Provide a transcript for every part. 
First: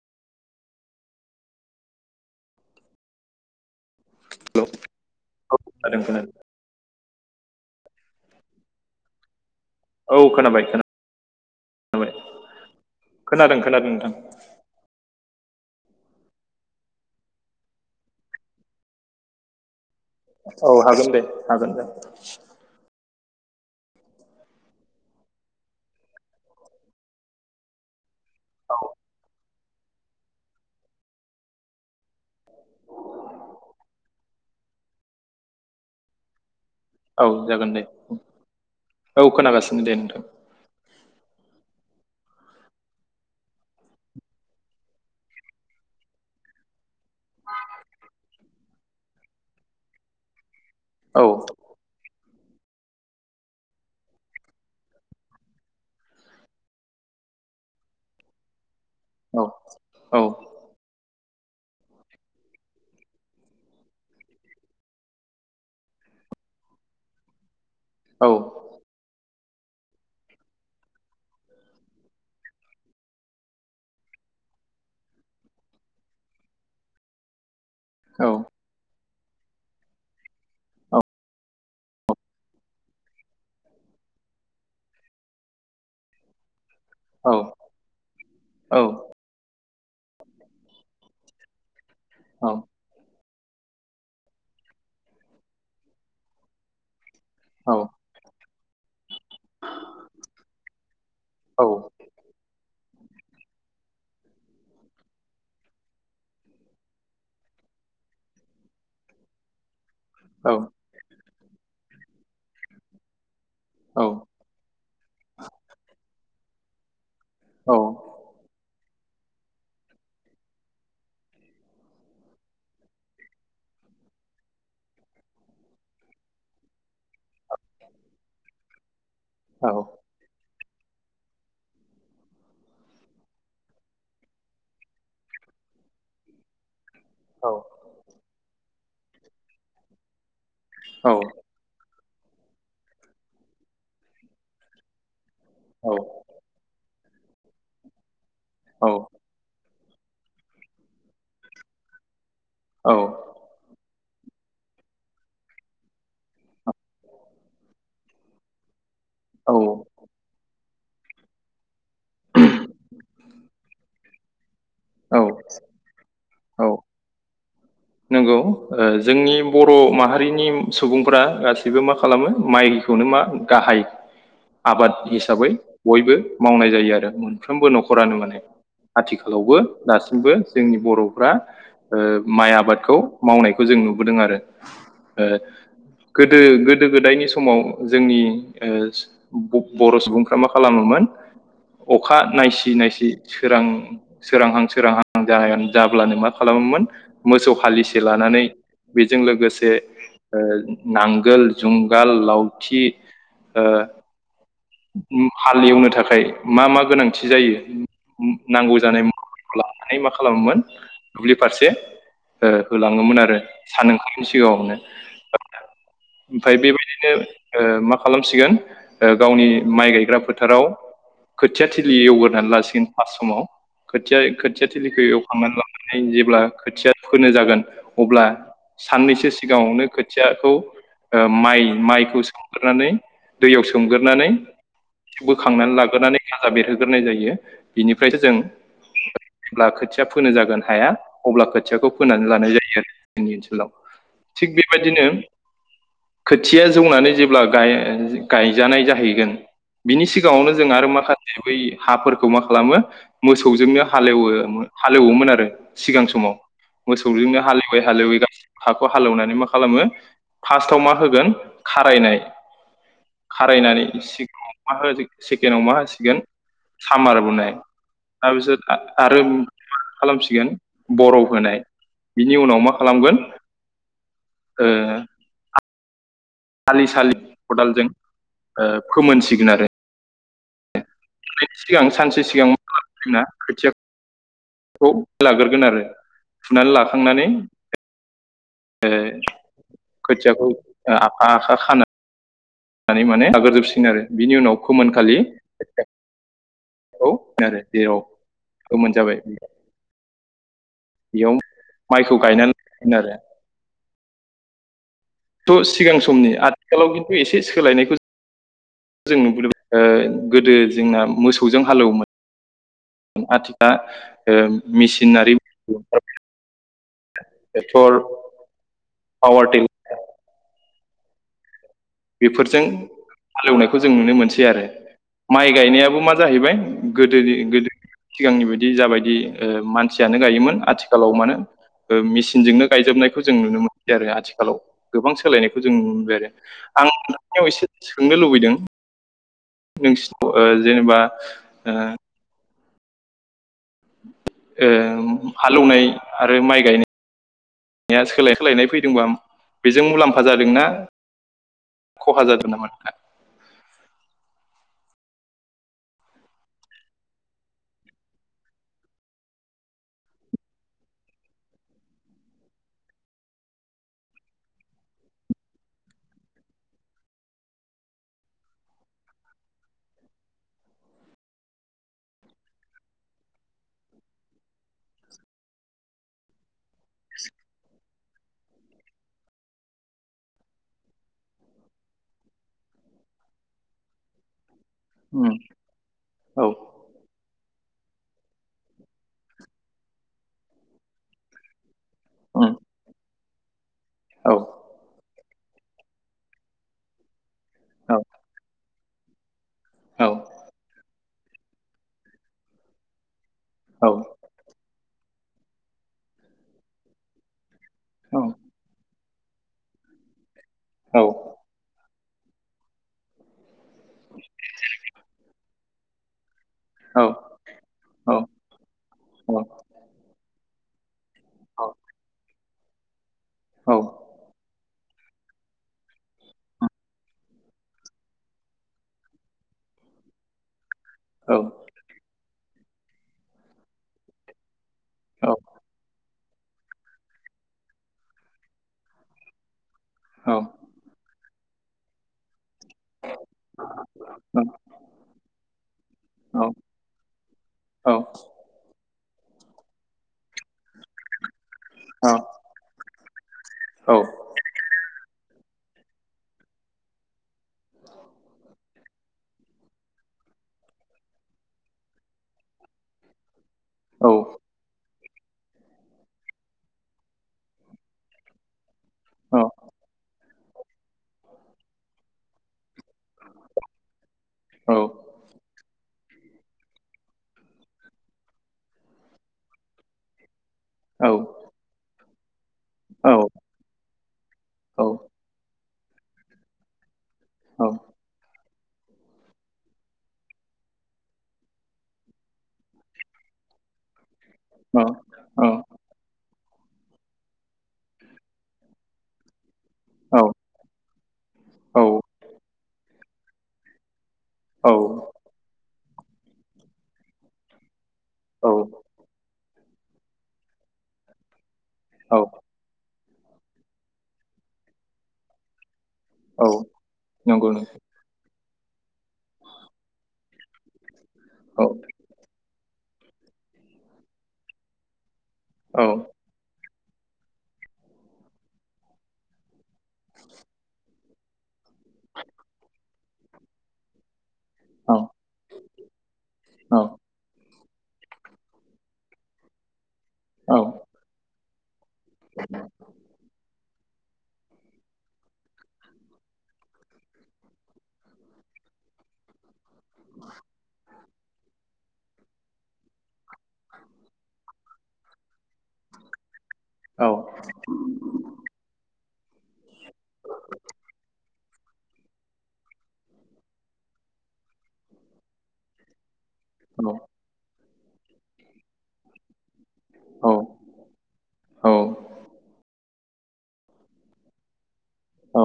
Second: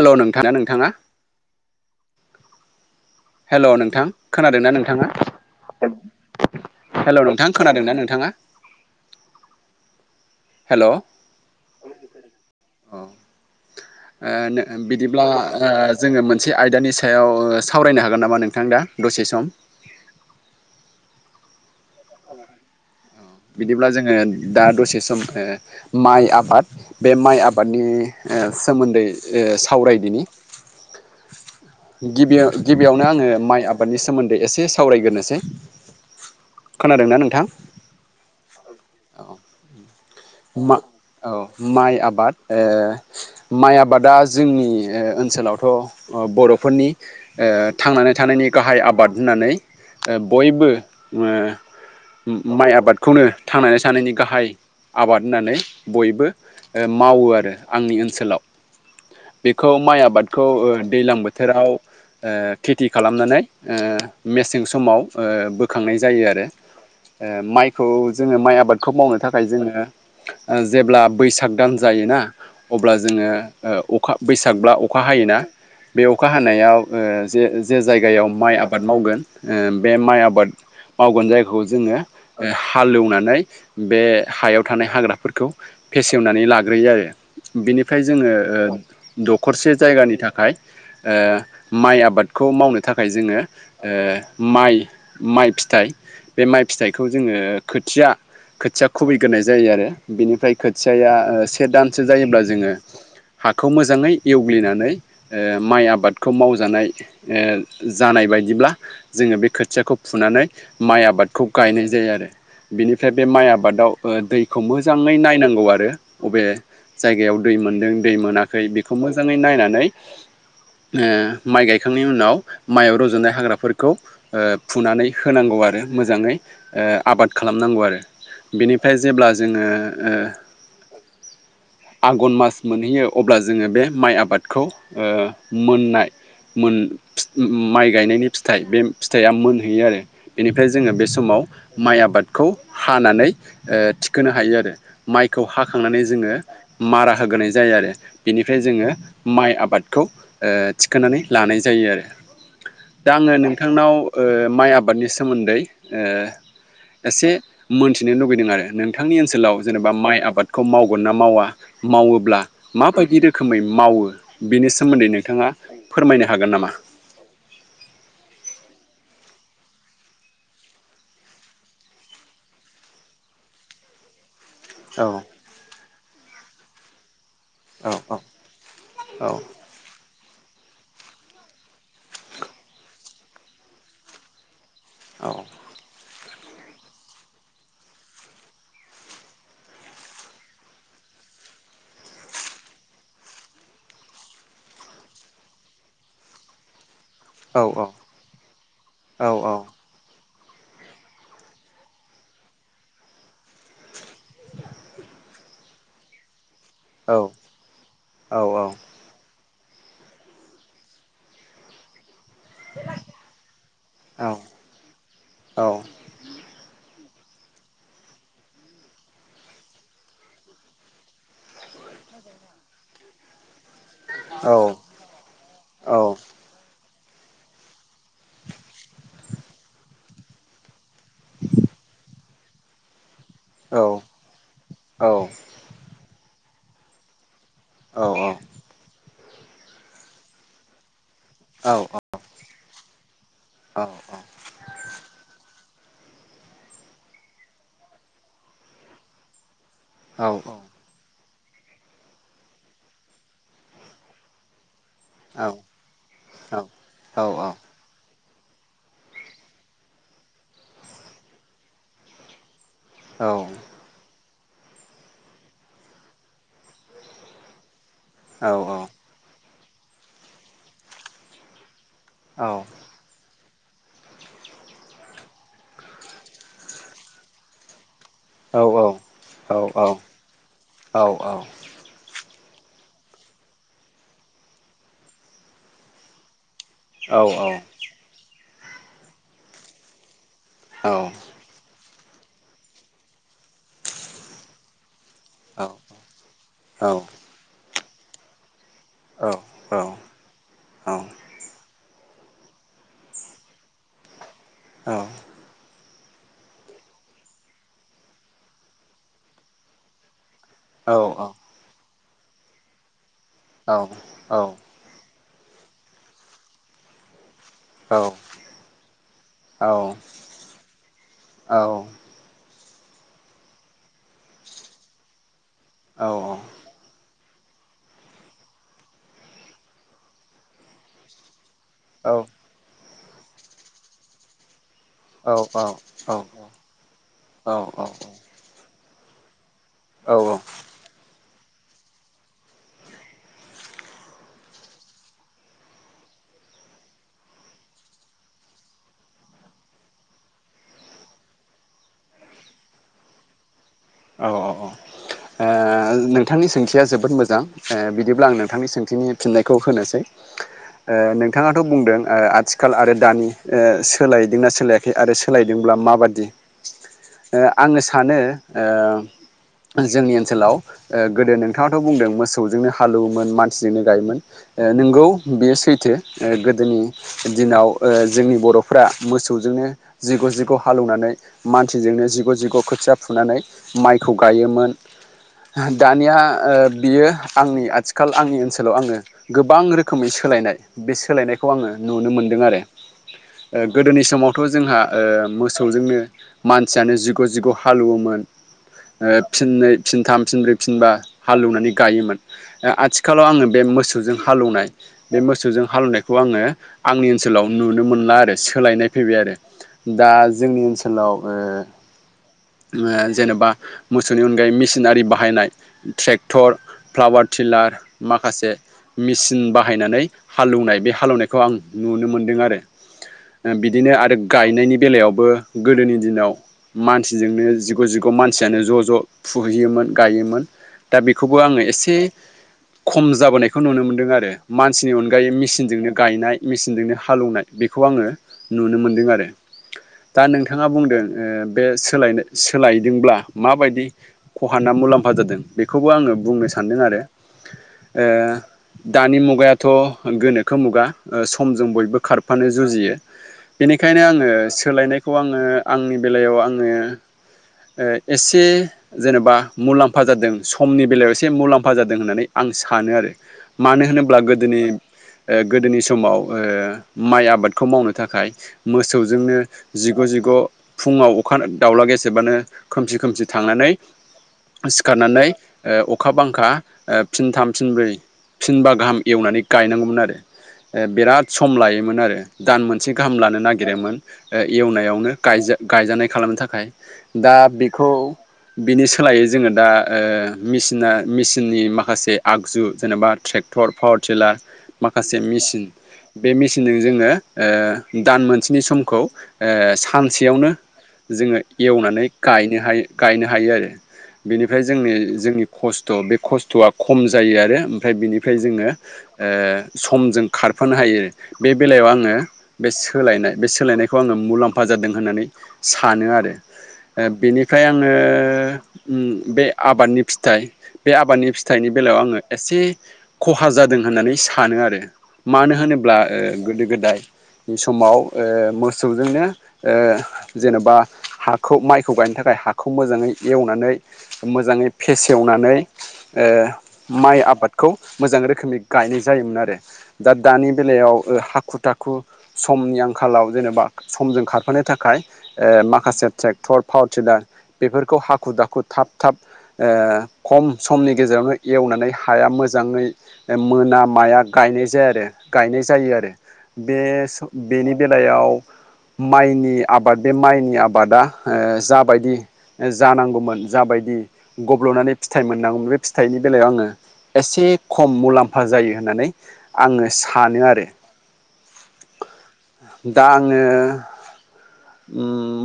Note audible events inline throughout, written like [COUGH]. हेल' नोंथाङा नोंथाङा हेल' नोंथां खोनादों हेलौ ना नोंथाङा? खोनादों खोनादों हेलौ नोंथां खोनादोंना नोंथाङा? औ खोनाबाय हेल' औ खोनाबाय। खोनादों खोनादों नोंथां बिदिब्ला जोङो मोनसे आयदानि सायाव सावरायनो हागोन नामा नोंथां दा दसे सम? औ हागोन दे हागोन दे। बिदिब्ला जोङो दा दसे सम ओ माइ आबाद बे माइ आबादनि ओ सोमोन्दै ओ सावरायनि। गिबियाव गिबियावनो आङो माइ आबादनि सोमोन्दै एसे सावरायग्रोनोसै। [INAUDIBLE] औ नोंथां जागोन दे औ खोनागासिनो दे नोंथां। मा औ माइ आबाद ओ माइ आबादा जोंनि ओनसोलावथ' बर'फोरनि ओ थांनानै थानायनि गाहाय आबाद होननानै ओ बयबो ओ औ माइ आबादखौनो थांनानै थानायनि गाहाय आबाद होननानै बयबो मावो आरो आंनि ओनसोलाव। औ बेखौ माइ औ आबादखौ दैलां बोथोर बोथोराव ओ खेथि खालामनानै ओ मेसें समाव ओ बोखांनाय जायो आरो। आरो माइखौ औ जोङो माइ आबादखौ मावनो थाखाय जोङो ओ जेब्ला बैसाग दान जायोना? अब्ला ओ जोङो अखा ओ बैसागब्ला अखा हायोना? बे अखा हानायाव ओ जे जे जायगायाव औ माइ आबाद मावगोन ओ बे माइ आबाद मावगोन जायखौ जोङो ओ हालेवनानै बे हायाव थानाय हाग्राफोरखौ फेसेवनानै लाग ग्रोयो आरो औ बिनिफ्राय जोङो औ ओ दखरसे जायगानि थाखाय ओ माइ आबादखौ औ मावनो थाखाय जोङो ओ माइ माइ फिथाइ बे माइ फिथाइखौ खौ जोङो औ खोथिया खोथिया खुबैग्रोनाय जायो। जायो आरो बेनिफ्राय खोथियाया से दानसो जायोब्ला जोङो हाखौ मोजाङै एवग्लिनानै ओ माइ आबादखौ मावजानाय ओ जानाय बायदिब्ला जोङो बे खोथियाखौ फुनानै औ माइ आबादखौ गायनाय जायो आरो बेनिफ्राय बे माइ आबादाव ओ दैखौ मोजाङै नायनांगौ आरो बबे जायगायाव दै मोनदों दै मोनाखै बेखौ। खौ मोजाङै नायनानै ओ माइ गायखांनायनि उनाव माइआव रज'नाय हाग्राफोरखौ ओ फुनानै होनांगौ। आरो ओ मोजाङै आबाद ओ खालामनांगौ आरो बेनिफ्राय जेब्ला जोङो ओ औ आघन मास मोनहैयो अब्ला जोङो बे माइ आबादखौ ओ मोननाय मोन माइ गायनायनि फिथाइ बे फिथाइआ मोनहैयो आरो बेनिफ्राय जोङो बे समाव माइ आबादखौ हानानै थिखोनो हायो आरो माइ खौ हाखांनानै जोङो मारा होग्रोनाय जायो आरो बेनिफ्राय जोङो माइ आबाद खौ थिखांनानै लानाय जायो आरो दा आङो नोंथांनाव ओ माइ आबादनि सोमोन्दै एसे मोनथिनो लुगैदों आरो नों थांनि ओनसोलाव जेनेबा माइ आबादखौ मावगोन ना मावा मावोब्ला माबायदि रोखोमै मावो बेनि सोमोन्दै नोंथाङा फोरमायनो हागोन नामा नंगौ जोंनि बर' माहारिनि सुबुंफोरा गासैबो मा खालामो माइ खौनो मा गाहाय [INAUDIBLE] आबाद हिसाबै बयबो मावनाय जायो आरो मोनफ्रोमबो औ न'खरानो माने औ आथिखालावबो दासिमबो जोंनि बर'फ्रा ओ माइ आबादखौ मावनायखौ जों नुबोदों आरो औ ओ गोदो गोदो गोदायनि समाव जोंनि ओ बर' सुबुंफ्रा मा खालामोमोन अखा नायसि नायसि सोरां सोरांहां सोरांहां जा जाब्लानो मा खालामो मोन मोसौ औ हालिसे लानानै बेजों लोगोसे ओ नांगोल जुंगाल लावथि ओ हाल एवनो थाखाय मा मा औ गोनांथि जायो औ नांगौ जानाय म वा लानानै मा खालामोमोन दुब्लि फारसे ओ होलाङोमोन आरो सान ओंखारैनि औ सिगाङावनो ओमफ्राय बेबायदि बिनो ओ मा खालामसिगोन गावनि माइ गायग्रा फोथाराव खोथिया थिलि एवगोरनानै लासिगोन फास समाव खोथिया औ खोथिया थिलिखौ एवखांनानै लानानै जेब्ला खोथिया फोनो जागोन अब्ला साननैसो सिगाङावनो खोथियाखौ माइ माइखौ सोमग्रोनानै दैयाव सोमगोरनानै बोखांनानै लाग्रोनानै गाजा बेरहोग्रोनाय जायो बिनिफ्रायसो जों होमब्ला खोथिया फोनो जागोन हाया अब्ला खोथियाखौ फोनानै लानाय जायो आरो जोंनि ओनसोलाव थिग बेबायदिनो खोथिया जौनानै जेब्ला गायजानाय जाहैगोन बिनि सिगाङावनो जों आरो माखासे बै हाफोरखौ मा खालामो मोसौजोंनो हालेवो हालेवोमोन आरो सिगां समाव मोसौजोंनो हालेवै हालेवै ग हाखौ हालेवनानै मा खालामो फार्स्टआव मा होगोन खारायनाय खारायनानै सि मा सेकेणडआव मा होसिगोन सामार बनाय दा बिसोर आरो मा खालामसिगोन बरफ होनाय बिनि उनाव मा खालामगोन ओ सालि सालि खदालजों फोमोनसिगोन औ आरो औ औ औ सिगां सानसे सिगां ना खोथियाखौ लाग्रोगोन आरो फुनानै लाखांनानै औ ओ खोथियाखौ आखा आखा खानो माने लागोरजोबसिगोन आरो बिनि उनाव फोमोनखालि औ औ औ जेराव गोमोन जाबाय औ बेयाव माइखौ गायनानै [UNINTELLIGIBLE] आरो औ थ' सिगां समनि आथिखालाव खिन्थु एसे सोलायनायखौ जों नुबोदों ओ गोदो जोंना मोसौजों हालौवोमोन आथिखाल मेसिनारि ओंखार टेक्टर पावार टिल औ बेफोरजों हालेवनायखौ जों नुनो मोनसै आरो माइ गायनायाबो मा जाहैबाय गो दो गोदोनि सिगांनि बायदि जाबायदि मानसियानो गायोमोन आथिखालाव मानो मेसिनजोंनो गायजोबनायखौ जों नुनो मोनबाय आरो आथिखालाव गोबां सोलायनायखौ जों नुनो मोनबाय आरो आं नोंथांनियाव एसे सोंनो लुबैदों औ नोंसिनाव जेनेबा ओ ओ हालेवनाय आरो माइ गायनाय या सोलाय सोलायनाय फैदोंबा बेजों मुलाम्फा जादोंना खहा जादों नामा नोंथां औ औ औ आ नोंथांनि सोंथिया जोबोद मोजां बिदिब्ला आं नोंथांनि सोंथिनि फिननायखौ होनोसै [INAUDIBLE] ओ नोंथाङाथ' बुंदों आथिखाल आरो दानि सोलायदोंना सोलायाखै आरो सोलायदों बा माबादि आङो सानो जोंनि ओनसोलाव गोदो नोंथाङाथ' बुंदों मोसौजोंनो हालौवोमोन मानसिजोंनो गायोमोन नोंगौ बेयो सैथो गोदोनि दिनाव जोंनि बर'फोरा मोसौ जों नो जिग' जिग' हालेवनानै मानसिजोंनो जिग जिग खोथिया फु फुनानै माइखौ गायोमोन नोंथां दानिया औ बियो आंनि आथिखाल आंनि ओनसोलाव आङो गोबां रोखोमै सोलायनाय बे सोलायनायखौ आङो नुनो मोनदों उम आरो गोदोनि औ समावथ' जोंहा मोसौजोंनो मानसियानो जिग' जिग' औ हालौवोमोन फिननै औ फिनथाम फिनब्रै फिनबा हालेवनानै गायोमोन आथिखालाव आङो बे औ मोसौजों हालैवनाय बे मोसौजों हालेवनायखौ आङो आंनि ओनसोलाव नुनो मोनला आरो सोलायनाय फैबाय आरो दा जोंनि औ ओनसोलाव ओ जेनेबा मोसौनि अनगायै मेसिनारि बाहायनाय ट्रेक टर औ फ्लावार टिलार औ माखासे मेचिन बाहायनानै हालेवनाय बे हालेवनायखौ आं औ नुनो मोन्दों आरो बिदिनो आरो गायनायनि बेलायावबो गोदोनि दिनाव मान सिजोंनो जिग' जिग' मानसियानो ज' ज' फुहैयोमोन गायोमोन दा बेखौबो आङो एसे खम जाबोनायखौ नुनो मोनदों आरो मानसिनि अनगायै मेसिनजोंनो गायनाय मेचिनजोंनो हालौवनाय बेखौ आङो नुनो मोनदों आरो दा नोंथाङा बुंदों बे सोलायनो सोलायदोंब्ला माबायदि खहाना मुलाम्फा जादों बेखौबो आङो बुंनो सान्दों आरो ओ दानि मुगायाथ' गोनोखो मुगा समजों बयबो खारफानो जुजियो बेनिखायनो आङो सोलायनायखौ आङो आंनि बेलायाव आङो ओ एसे जेनेबा मुलाम्फा जादों समनि बेलायाव एसे मुलाम्फा जादों होननानै आं सानो आरो मानो होनोब्ला गोदोनि गोदोनि समाव ओ माइ आबादखौ मावनो थाखाय मोसौजोंनो जिग' जिग' फुङाव अखा दाउला गेसेबानो खोमसि खोमसि थांनानै औ सिखारनानै अ अखा बांखा फिनथाम फिनब्रै फिनबा गाहाम एवनानै गायनांगौमोन आरो। बिराद सम लायोमोन आरो दान मोनसे औ गाहाम लानो नागिरोमोन। ओ एवनायावनो गायजानाय खालामनो थाखाय दा बेखौ बिनि सोलायै जोङो दा मेसिना मेसिननि माखासे आगजु जेनेबा ट्रेक टर पावार टिलार माखासे मेसिन बे मेसिन [UNINTELLIGIBLE] जोङो दान मोनसेनि समखौ ओ सानसेयावनो। एवनानैनो गायनो गायनो हायो आरो बेनिफ्राय जोंनि जोंनि खस्थ' थ' बे खस्थ'आ खम जायो आरो ओमफ्राय बिनिफ्राय जोङो ओ। समजों खारफानो हायो बे बेलायाव आङो बे सोलायनाय बे सोलायनायखौ आङो मुलाम्फा जादों होननानै। सानो आरो नंगौ बेनिफ्राय नंगौ आङो बे आबादनि फिथाइ बे आबादनि औ औ फिथाइनि बेलायाव आङो एसे खहा जादों होननानै सानो आरो मानो औ होनोब्ला औ गोदो गोदा यनि समाव मोसौजोंनो जेनेबा हाखौ माइखौ गायनो थाखाय हाखौ मोजाङै एवनानै मोजाङै फेसेवनानै ओ माइ आबाद। खौ मोजां रोखोमै गायनाय जायोमोन आरो दा दानि औ बेलायाव हाखु समनि आंखालाव जेनेबा समजों खारफानो थाखाय। ओ माखासे ट्रेक्टर पावार टिलार बेफोरखौ हाखु दाखु, थाब थाब ओ खम समनि गेजेरावनो एवनानै हाया मोजाङै मोना माया गायनाय जाया आरो गायनाय जायो आरो। बे बेनि बेलायाव माइनि आबाद बे माइनि आबादा जाबायदि जानांगौमोन जाबायदि गब्ल नानै फथाइ मोननांगौ बे फिथाइनि बेलायाव आङो एसे खम मुलाम्फा जायो होननानै आङो सानो आरो औ औ दा आङो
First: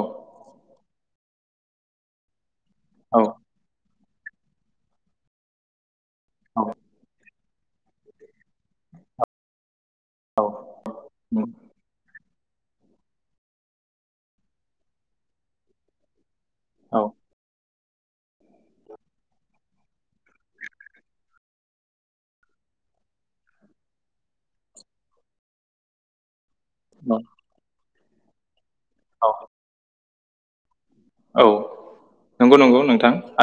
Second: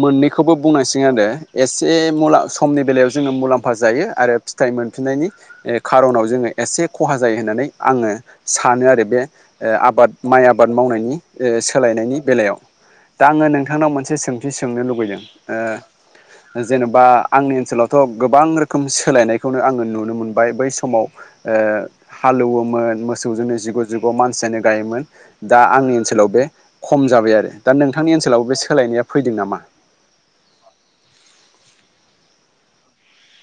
मोननैखौबो बुंनोसै आरो एसे मु समनि बेलायाव जोङो मुलाम्फा जायो आरो फिथाइ मोनफिननायनि खार'नाव जोङो एसे खहा जायो होननानै आङो सानो आरो बे ओ आबाद माइ आबाद मावनायनि नि बेलायाव दा आङो नोंथांनाव मोनसे सोंथि सोंनो लुबैदों ओ। जेनेबा आंनि ओनसोलाव थ' गोबां रोखोम सोलायनायखौनो आङो नुनो मोनबाय बै समाव हालौ एवोमोन। मोसौजोंनो जिग जिग' मानसियानो गायोमोन दा आंनि ओनसोलाव बे खम जाबाय आरो दा नोंथांनि ओनसोलाव बे सोलायनाया फैदों नामा? औ नंगौ नंगौ नोंथां आ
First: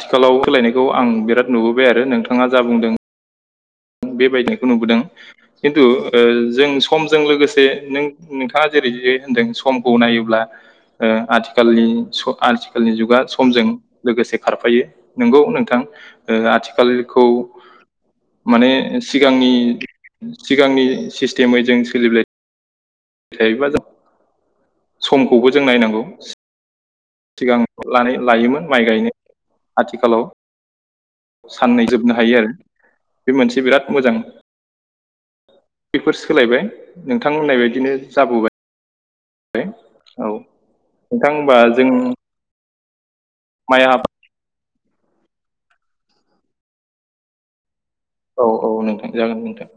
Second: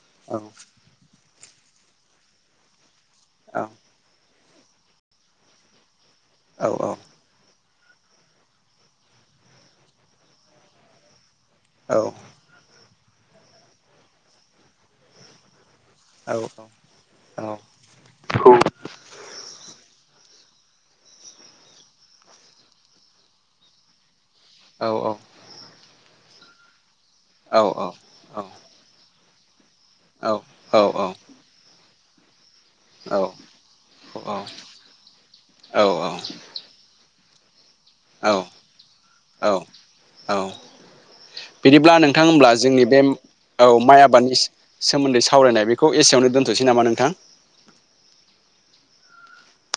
आथिखालाव औ होलायनायखौ आं बिराद नुबोबाय आरो नोंथाङा जा बुंदों। औ। बेबायदिखौ नुबोदों खिन्थु जों समजों लोगोसे नों नोंथाङा जेरै ज होनदों समखौ नायोब्ला आथिखाल खालनि आथिखालनि जुगा समजों लोगोसे खारफायो नंगौ नोंथां। ओ आथिखालखौ माने सिगांनि सिगांनि सिस्टेमै जों सोलिबा थायोबा जों समखौबो जों नायनांगौ सिगां औ ल लायोमोन माइ गायनो आथिखालाव साननै जोबनो हायो आरो। औ बे मोनसे बिराद मोजां औ बेफोर सोलायबाय नोंथांमोननाय बायदिनो जाबोबाय। औ औ-औ नोंथां होमबा जों बिदिब्ला नोंथां होनब्ला जोंनि बे औ माइ आबादनि सोमोन्दै सावरायनाय बेखौ एसेयावनो दोनथ'नोसै नामा नोंथां। औ-औ नोंथां जागोन नोंथां